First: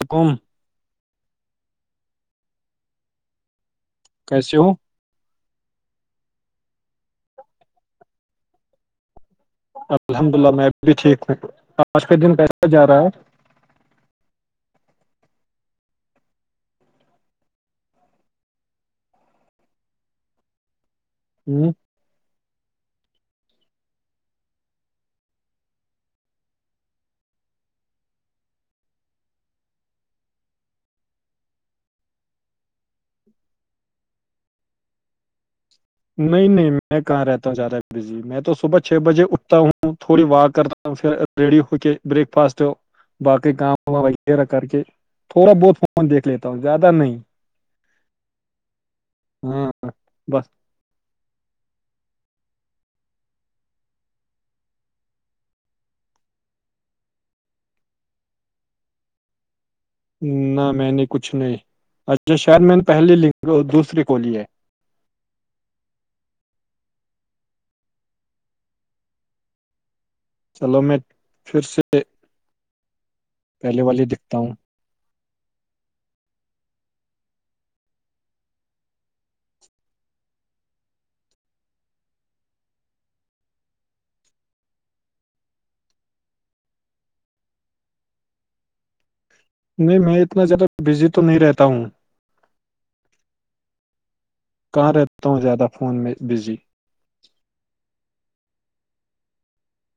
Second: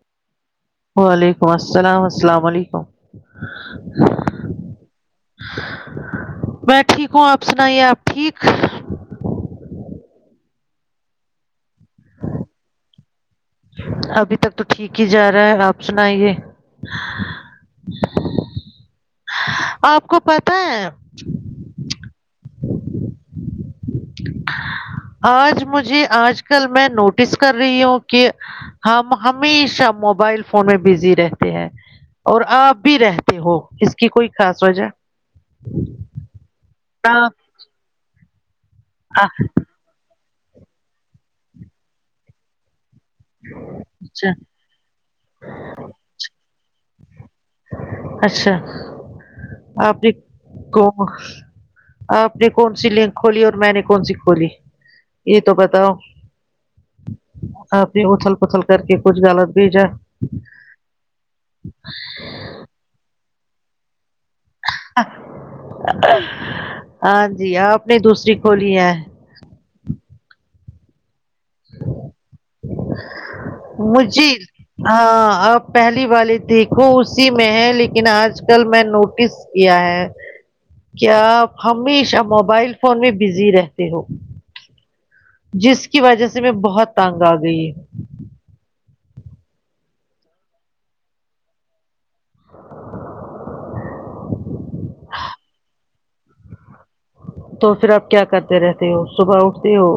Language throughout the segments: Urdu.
حکم ڑسفعک کیسے ہووں میں ٹھیک ہوں آپ سنائیے آپ ٹھیک الحمد للہ میں ابھی بھی ٹھیک ہوں آج کے دن کیسا جا رہا ہے ابھی تک تو ٹھیک ہی جا رہا ہے آپ سنائیے آپ کو پت ہے ہوں آج مجھے آج کل میں نوٹس کر رہی ہوں کہ ہم ہمیشہ موبائل فون میں بزی رہتے ہیں اور آپ بھی رہتے ہو اس کی کوئی خاص وجہ نہیں نہیں میں کہاں آپ- رہتا ہوں زیادہ بزی میں تو صبح چھ بجے آ- اٹھتا ہوں تھوڑی واک کرتا پھر ریڈی ہو کے بریک فاسٹ باقی کام اچھا وغیرہ کر کے تھوڑا بہت فون دیکھ لیتا ہوں زیادہ نہیں اچھا ہاں آپ نے بس کو [inaudible] آپ نے کون سی لنک کھولی اور میں نے کون سی کھولی یہ تو بتاؤ اھر اتھل پتھل کر کے کچھ غلط بھی جا نہ میں نے کچھ نہیں جو شہر میںین پہلیگ اور دوسری کولی ہے ہاں جی آ اپنی دوسری کوول ہی ہے چلو میں پھر سے پہلے والی دیکھتا مجیر ہوں ہاں آپ پہلی والی دیکھو اسی میں ہے لیکن آج کل میں نوٹس کیا ہے کیا آپ ہمیشہ موبائل فون میں بزی رہتے ہو جس کی وجہ سے میں بہت تنگ آ گئی ہ نہیں میں اتنا زیادہ بزی تو نہیں رہتا ہوں کہاں رہتا ہوں زیادہ فون میں بزی تو پھر آپ کیا کرتے رہتے ہو صبح اٹھتے ہو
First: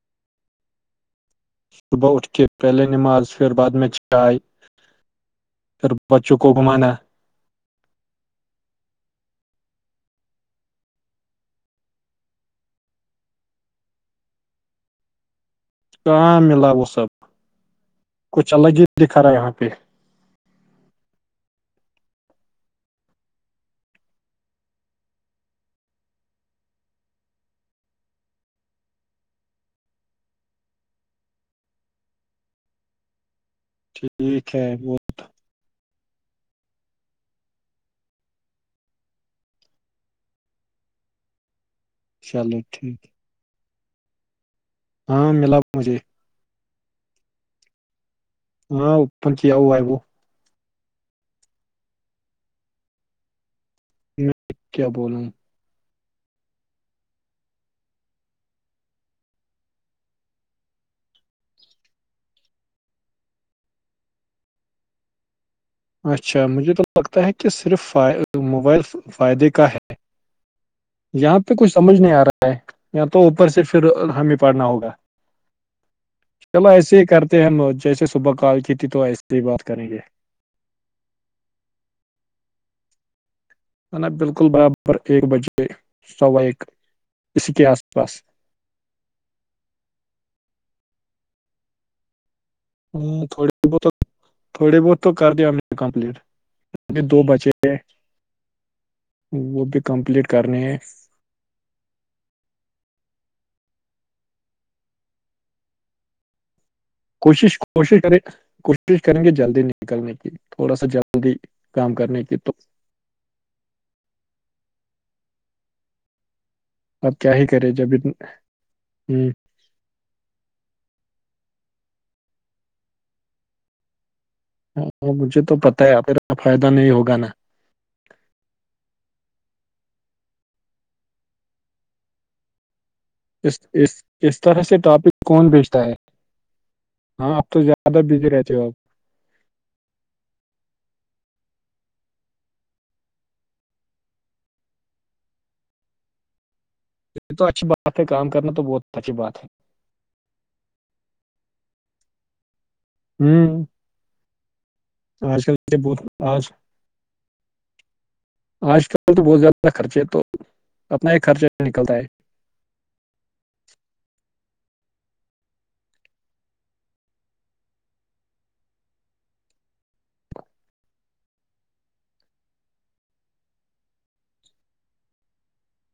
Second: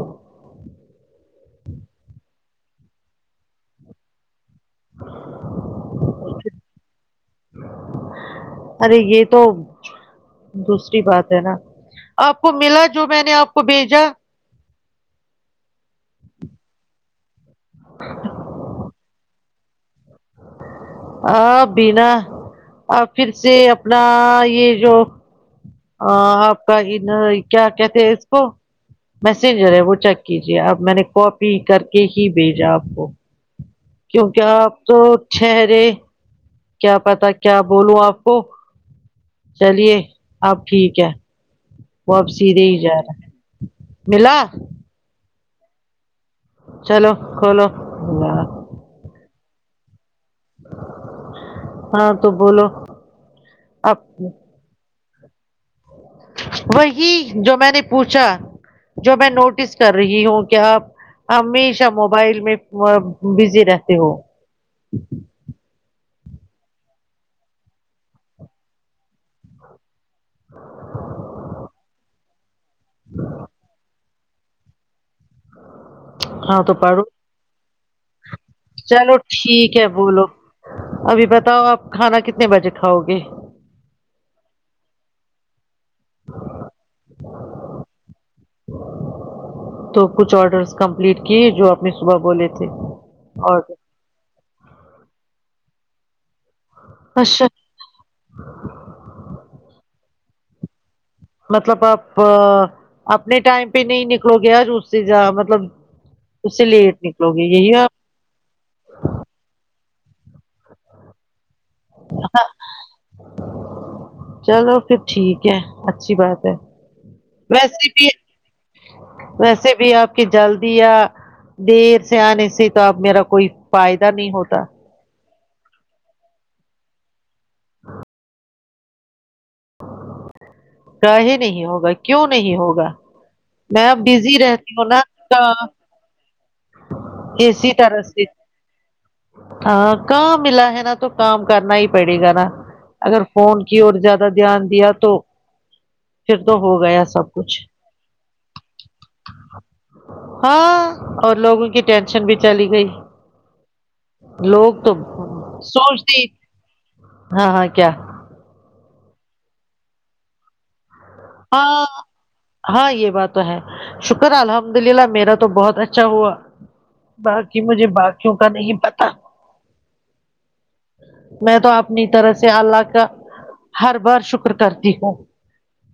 صبح اٹھ کے پہلے نماراز پھر بعد میں چ گائے پھر بچوں کو گھمانا ارے یہ تو دوسری بات ہے نا آپ کو ملا جو میں نے آپ کو بھیجا کااں ملا وہ سب کچھ الگ ہی دکھ رہا ہے یہاں پہ آ بینا پھر سے اپنا یہ جو ہ آپ کا کیا کہتے ہیں اس کو میسینجر ہے وہ چیک کیجیے اپ میں نے کاپی کر کے ہی بھیجا آپ کو کیونکہ ٹھیک ہے آپ تو وہ چٹہرے [inaudible] کیا پتا کیا بولوں آپ کو چلیے اب ٹھیک ہے وہ اب چلو سیدھے ہی جا ٹھیک رہے ملا ہاں ملا مجھے چلو کھولو اللہ ہاں پرچ آؤ آئی کو ہاں تو بولو آپ میں کیا بول وہی جو میں نے پوچھا جو میں نوٹس کر رہی ہوں کہ آپ ہمیشہ موبائل میں بزی رہتے ہو اچھا مجھے تو لگتا ہے کہ صرف ف موبائل فائدے کا ہے یہاں پہ کچھ سمجھ نہیں آ رہا ہے یا تو اوپر سے پھر ہمیں پڑھنا ہوگا ہاں چلو تو ایسے پڑھو ہی کرتے ہیں ہم جیسے صبح کال کی تھی تو چلو ایسے ہی بات ٹھیک کریں ہے گے بولو ابھی بتاؤ آپ کھانا کتنے بجے کھاؤ گے ن نا بالکل برابر ایک بجے سوائک اسی کے آس پاس تو کچھ آڈرس کمپلیٹ کیے جو آپ نے صبح بولے تھے ہ اور تھوڑے بہت تھوڑے بہت تو کر دیا ہم نے کمپلیٹ دو اچھا بچے وہ بھی کمپلیٹ کرنی ہے مطلب آپ اپنے ٹائم پہ نہیں نکلو گیا رس سے ج مطلب اس لیے کوشش کوشش کریں کوشش کریں گے جلدی نکلنے کی تھوڑا سا جلی جلی کام کرنے کی تو چلو پھر ٹھیک ہے اچھی بات ہے اب کیا ہی کرے ویسے جب بھی اتن- ہوں، ویسے بھی آپ کہ جلدی یا دیر سے آنے سے تو اب میرا کوئی فائدہ نہیں ہوتا ہاں مجھے تو پتہ ہے میرا فائدہ نہیں ہوگا نا ہاں کاے نہیں ہوگا کیوں نہیں ہوگا اس میں اب اس بزی اس طرح رہتی سے ہوں نا ٹاپک کون بھیجتا ہے ہاں اب تو اسی زیادہ طرح سے بزی رہتی ہو اپ ہاں کااں ملا ہے نا تو کام کرنا ہی پڑے گا نا اگر فون کی اور زیادہ دھیان دیا تو [inaudible] پھر تو ہو گیا سب کچھ ہ پہ کام کرنا تو بہت اچی بات ہے ہاں اور لوگوں کی ٹینشن بھی چلی گئی ہوں لوگ تو آج کل یہ بہت سوچتے ہی آج ہاں ہاں کیا آج کل تو بہت زیادہ خرچے ہے تو اپنا ہی خرچہ ہاں نکلتا ہے ہاں یہ بات تو ہے شکر الحمد للہ میرا تو بہت اچھا ہوا باقی مجھے باقیوں کا نہیں پتا میں تو اپنی طرح سے اللہ کا ہر بار شکر کرتی ہے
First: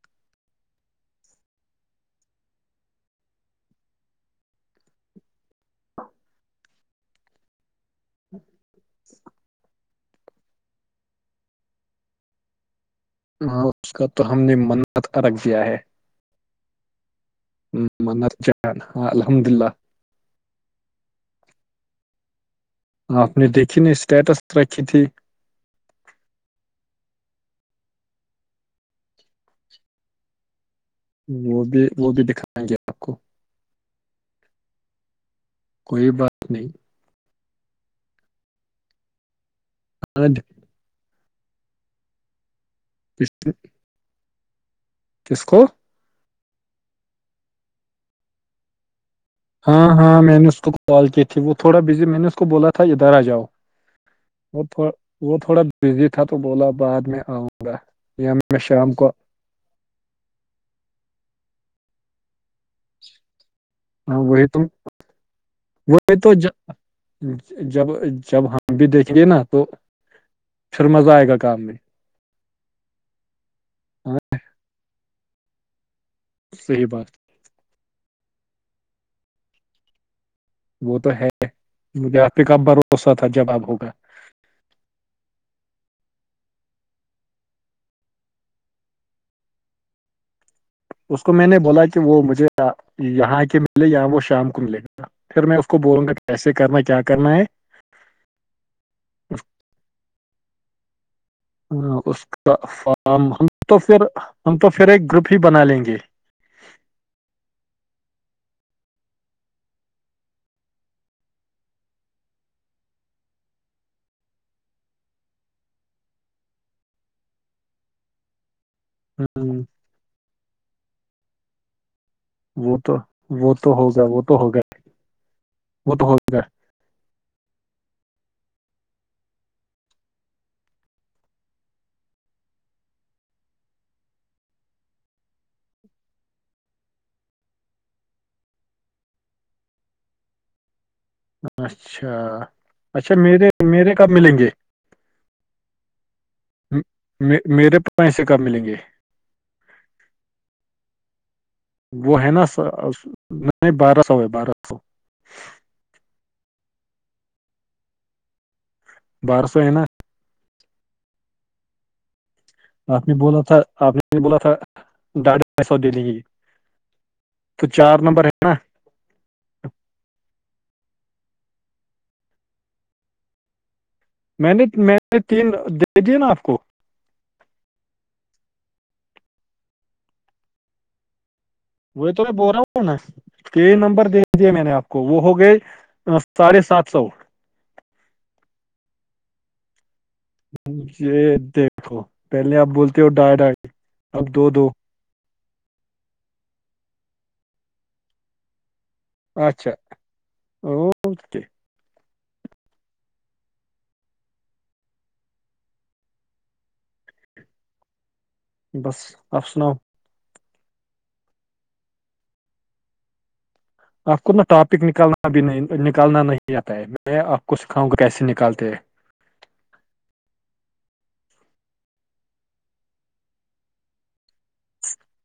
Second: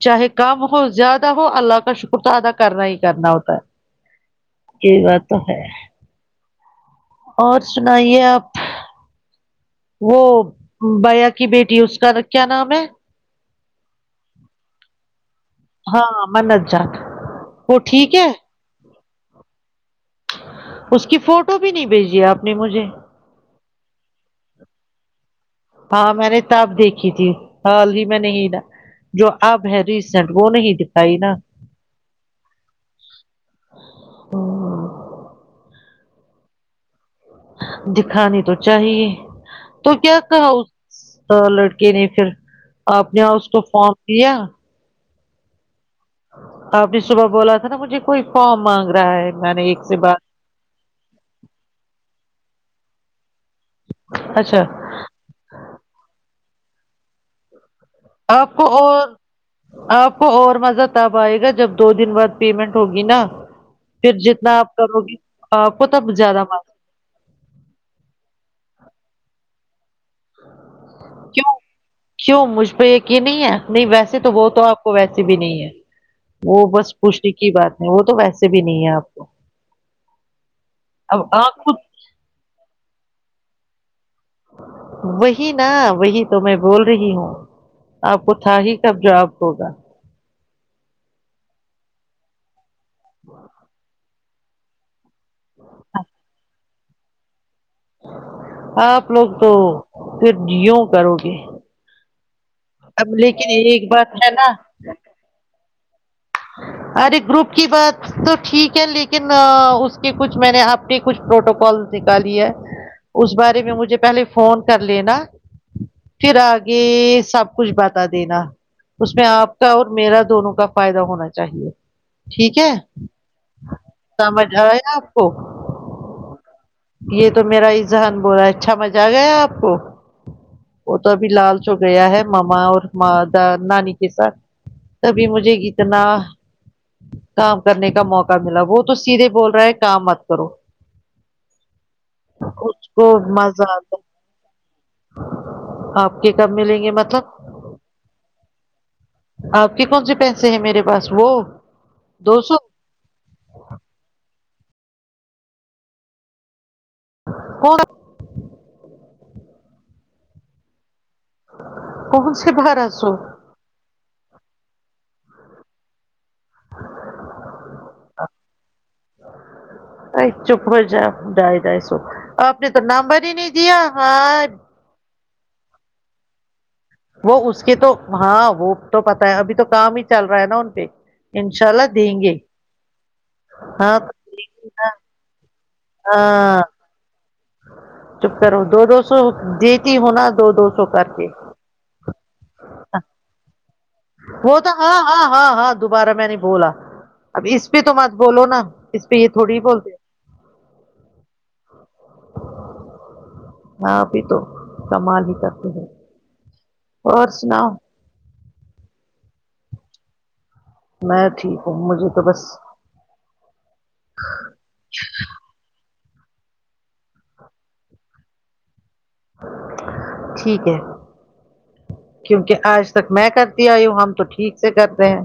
چاہے کم ہو زیادہ ہو اللہ کا شکر تو ادا کرنا ہی کرنا ہوتا ہے کئی بات تو ہے ہ [unintelligible] اور سنائیے آپ وہ بیا کی بیٹی اس کا کیا نام ہے ہاں اس کا تو ہم نے منعت ارکھ دیا ہے ہاں منت جات وہ ٹھیک ہے منت ہاں الحمد للہ اس کی فوٹو بھی نہیں بھیجی ہے آپ نے مجھے آپ نے دیکھی نہیں اسٹیٹس رکھی تھی ہاں میں نے تب دیکھی تھی ہال ہی میں نہیں تھا جو اب ہے ریسینٹ وہ نہیں دکھتا وہ بھی وہ بھی دکھا گے آپ کو کوئی بات نہیں دکھانی تو چاہیے تو کیا آج کہا اس تو لڑکے نے پھر آپ نے کس اس کو فارم دیا کس کو آپ نے صبح بولا تھا نا مجھے کوئی فارم مانگ رہا ہے میں نے ایک ہاں سے ہاں بات میں نے اس کو کال کی تھی وہ تھوڑا بزی میں نے اس کو بولا تھا ادھر آ جاؤ وہ اچھا تھ وہ تھوڑا بزی تھا تو بولا بعد میں آؤں گا یا آپ میں کو شام اور آپ کو اور مزہ تب آئے گا جب دو دن بعد پیمنٹ ہوگی نا پھر ہاں وہی جتنا تم آپ کرو گی کتب وہی تو زیادہ مار جب جب ہم بھی دیکھیں گے نا تو پھر مزہ آئے گا کیوں کام میں کیوں مجھ پہ یقین نہیں ہے نہیں ہاں ویسے تو وہ تو آپ کو ویسی بھی نہیں ہے وہ صحیح بس بات پوچنے کی بات ہے وہ تو ویسے بھی نہیں ہے آپ کو وہ تو اب ہے آپ کو مجھے آپ کے کب بھروسہ تھا جو اب ہوگا وہی نا وہی تو میں بول رہی ہوں آپ کو تھا ہی کب جو اب ہوگا اس کو میں نے بولا کہ وہ مجھے یہاں کے ملے وہ شام کو گا پھر میں اس کو بولوں گا کیسے کرنا کیا کرنا ہے آپ لوگ تو پھر جیوں کرو گے اس کا اب فارم ہم لیکن تو ایک پھر بات ہے نا ہم تو پھر ایک گروپ ہی بنا لیں گے ارے گروپ کی بات تو ٹھیک ہے لیکن اس کے کچھ میں نے آپ کچھ پروٹوکال نکالی ہے اس بارے میں مجھے پہلے فون کر لینا پھر آگے سب کچھ بتا دینا اس میں آپ ہوں، کا اور میرا دونوں کا فائدہ ہونا چاہیے ٹھیک ہے وہ تو وہ تو ہوگا وہ تو سمجھ ہوگا آیا آپ کو وہ تو ہوگا یہ تو میرا ا ذہان بول رہا ہے اچھا مزہ آ گیا آپ کو وہ تو ابھی لال چوک گیا ہے ماما اورا نانی کے ساتھ تبھی مجھے اتنا کام کرنے کا موقع ملا وہ تو سیدھے بول رہا ہے کام مت کرو اچھا اس کو اچھا میرے مزہ میرے آتا کب ملیں گے آپ کے کب ملیں گے مطلب میرے پیسے کب ملیں گے آپ کے کون سے پیسے ہیں میرے پاس وہ وہ ہے دو نا سو نہیں بارہ سو ہے بارہ سو کو [inaudible] بارہ سو ہے نا کون سے بارہ آپ نے سو بولا تھا آپ نے نے بولا تھا ڈاڑھے پیسوں دے دگی تو چار نمبر ہے نا چپ ہو جائے ڈھای سو اپ نے تو نامبر ہی نہیں دیا ہاں میں نے میں نے تین دے دیے نا آپ کو وہ اس کے تو ہاں وہ تو پتا ہے ابھی تو کام ہی چل رہا ہے نا ان پہ انشاء اللہ وہ دیں تو میں گے بول رہا ہوں نا یہ ہاں نمبر دے دے میں نے آپ کو وہ ہو گئے ہاں ساڑھے سات سو چپ کرو دو دو سو دیتی ہونا یہ دیکھو پہلے آپ بولتے ہو ڈھائی ڈھائی اب دو وہ دو تو ہاں ہاں ہاں ہاں دوبارہ میں نے بولا اب اس پہ تو مات بولو نا اس پہ یہ تھوڑی اچھا ا ہاں ابھی تو کمال ہی کرتے ہیں اور سناؤ بس آپ سناؤ میں ٹھیک ہوں مجھے تو بس آپ کو ٹاپک نکالنا بھی نہیں نکالنا نہیں آتا ہے میں آپ کو سکھاؤں گا کیسے نکالتے ہیں ٹھیک ہے کیونکہ آج تک میں کرتی آئی ہوں ہم تو ٹھیک سے کرتے ہیں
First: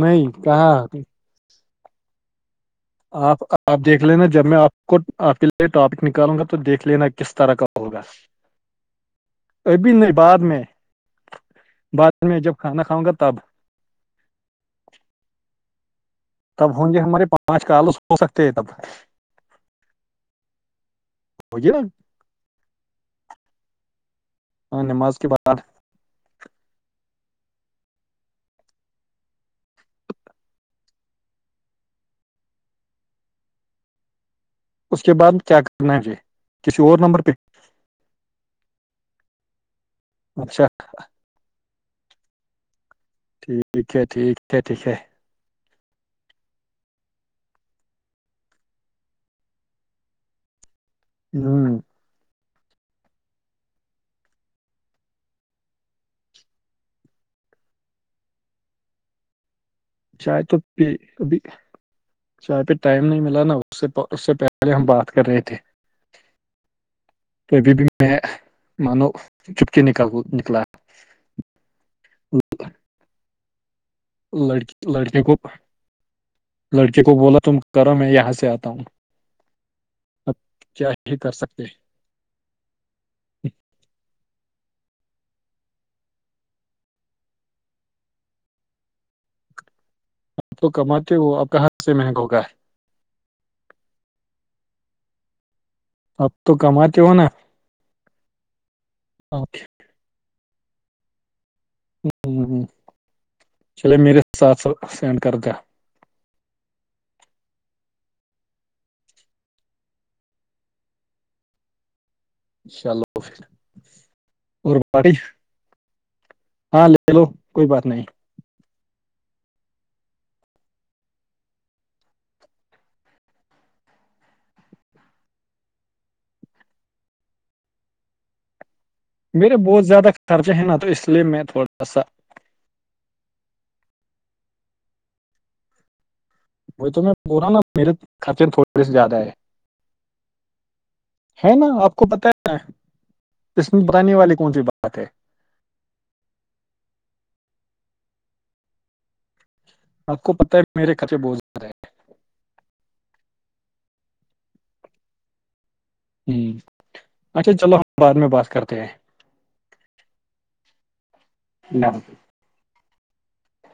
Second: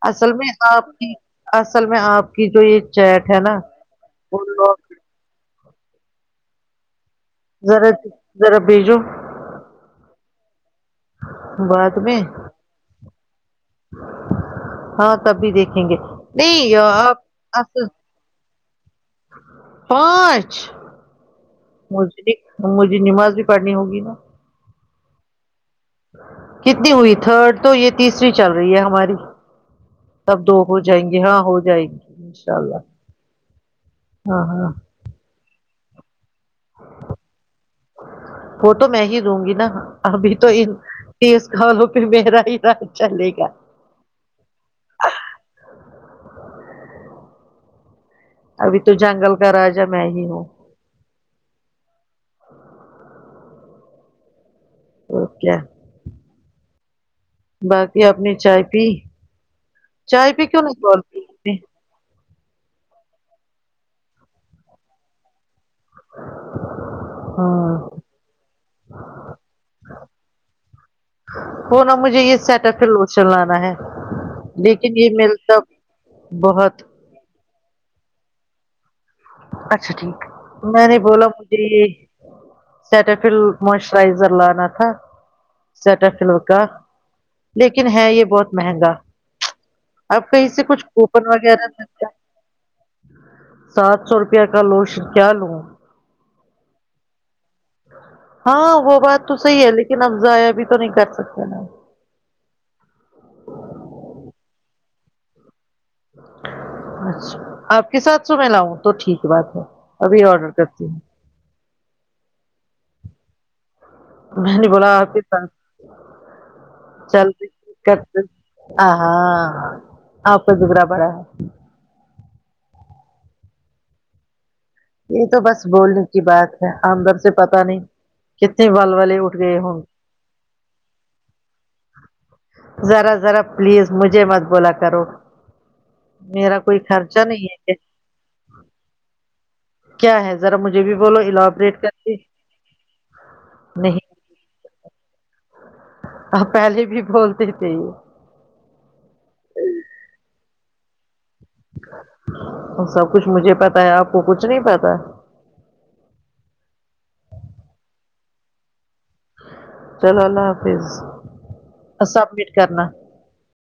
نہیں اصل میں کہاں آپ کی اصل میں آپ کی جو یہ چیٹ ہے آپ نا آپ دیکھ لینا وہ جب میں آپ لوگ کو آپ کے لیے ٹاپک نکالوں گا تو دیکھ لینا کس طرح کا ذرا ہوگا ذرا بیجو ابھی نہیں بعد میں بات میں بعد جب کھانا کھاؤں گا تب ہاں تب بھی دیکھیں گے نہیں تب ہوں گے یار، آپ ہمارے پانچ اصل کالس ہو سکتے ہیں تب پانچ ہوگی نا مج مجھے نماز بھی پڑھنی ہوگی نا ہاں نماز کے بعد کتنی ہوئی تھرڈ تو یہ تیسری چل رہی ہے ہماری تب دو ہو جائیں گے ہاں ہو جائےیں گی انشاء اللہ ہاں ہاں اس کے بعد کیا کرنا ہے یہ کسی اور نمبر پہ وہ تو میں ہی دوں گی نا ابھی تو اچھا تیس گالوں پہ میرا ہی راج چلے گا ٹھیک ہے ٹھیک ہے ٹھیک ہے ابھی تو جنگل کا راجا میں ہی ہوں جوں اوکے باقی آپنی چائے پی چائے پی کہون بول پی چاہے پہ ٹائم نہیں ملا نا اس سے اس سے پہلے ہم بات کر رہے تھے [inaudible] تو ابھی بھی ہاں میں مانو چپ کے نک نکلا ہو نا مجھے یہ سیٹ اپ پ لوشل لانا ہے لیکن لڑکی یہ لڑکے مل کو سب بہت لڑکے کو بولا تم کرو م میں یہاں سے آتا ہوں اچھا ٹھیک اب میں کیا نہیں ہی بولا کر مجھے سکتے اب سیٹفل موسچرائزر لانا تھا سٹر فل کا لیکن ہے یہ بہت مہنگا اب کہیں سے تو کچھ کماتے کوپن ہو اب وغیرہ کہاں سے لتا مہنگا ہوگا سات سو روپئے کا لوش کیا لوں اب تو کماتے ہو نا ہاں وہ بات تو اوکے، صحیح ہے لیکن اب ضائع بھی تو نہیں کر سکتے نا ہ ہ ہ چلے میرے سات س سینڈ کر دا اچھا آپ کے ساتھ سو میں لاؤں تو ٹھیک بات ہے ابھی آرڈر کرتی ہوں چلو پھر میں نے بولا آپ کے سات ہاں لے لو کوئی بات نہیں چلتےتے آ ہاں آپ دوبرا پڑا ہے یہ تو بس بولنے کی بات ہے ہمدر سے پت نہیں کتنے وال والے اٹھ میرے گئے ہوں بہت زیادہ خرچے ہیں نا تو اس لیے میں تھوڑا سا ذرا ذرا پلیز مجھے مت بولا کرو میرا کوئی وہی تو میں خرچہ بول رہا ہ نہیں ہے نا کہ میرے خرچے تھوڑے سے زیادہ ہے کیا ہے ذرا مجھے بھی بولو ہے نا اللابریٹ کر آپ کو کے پتا ہے ن کسم نہیں بتانے والی کون سی بات ہے آ پہلے بھی بولتے تھے یہ آپ کو پتتا ہے میرے کطے بوھ سب کچھ مجھے پتا ہے آپ کو کچھ نہیں پتا ہوں اچھا چلو ہم بعد میں بات کرتے ہیں چلو اللہ حافظ ہیں سبمٹ کرنا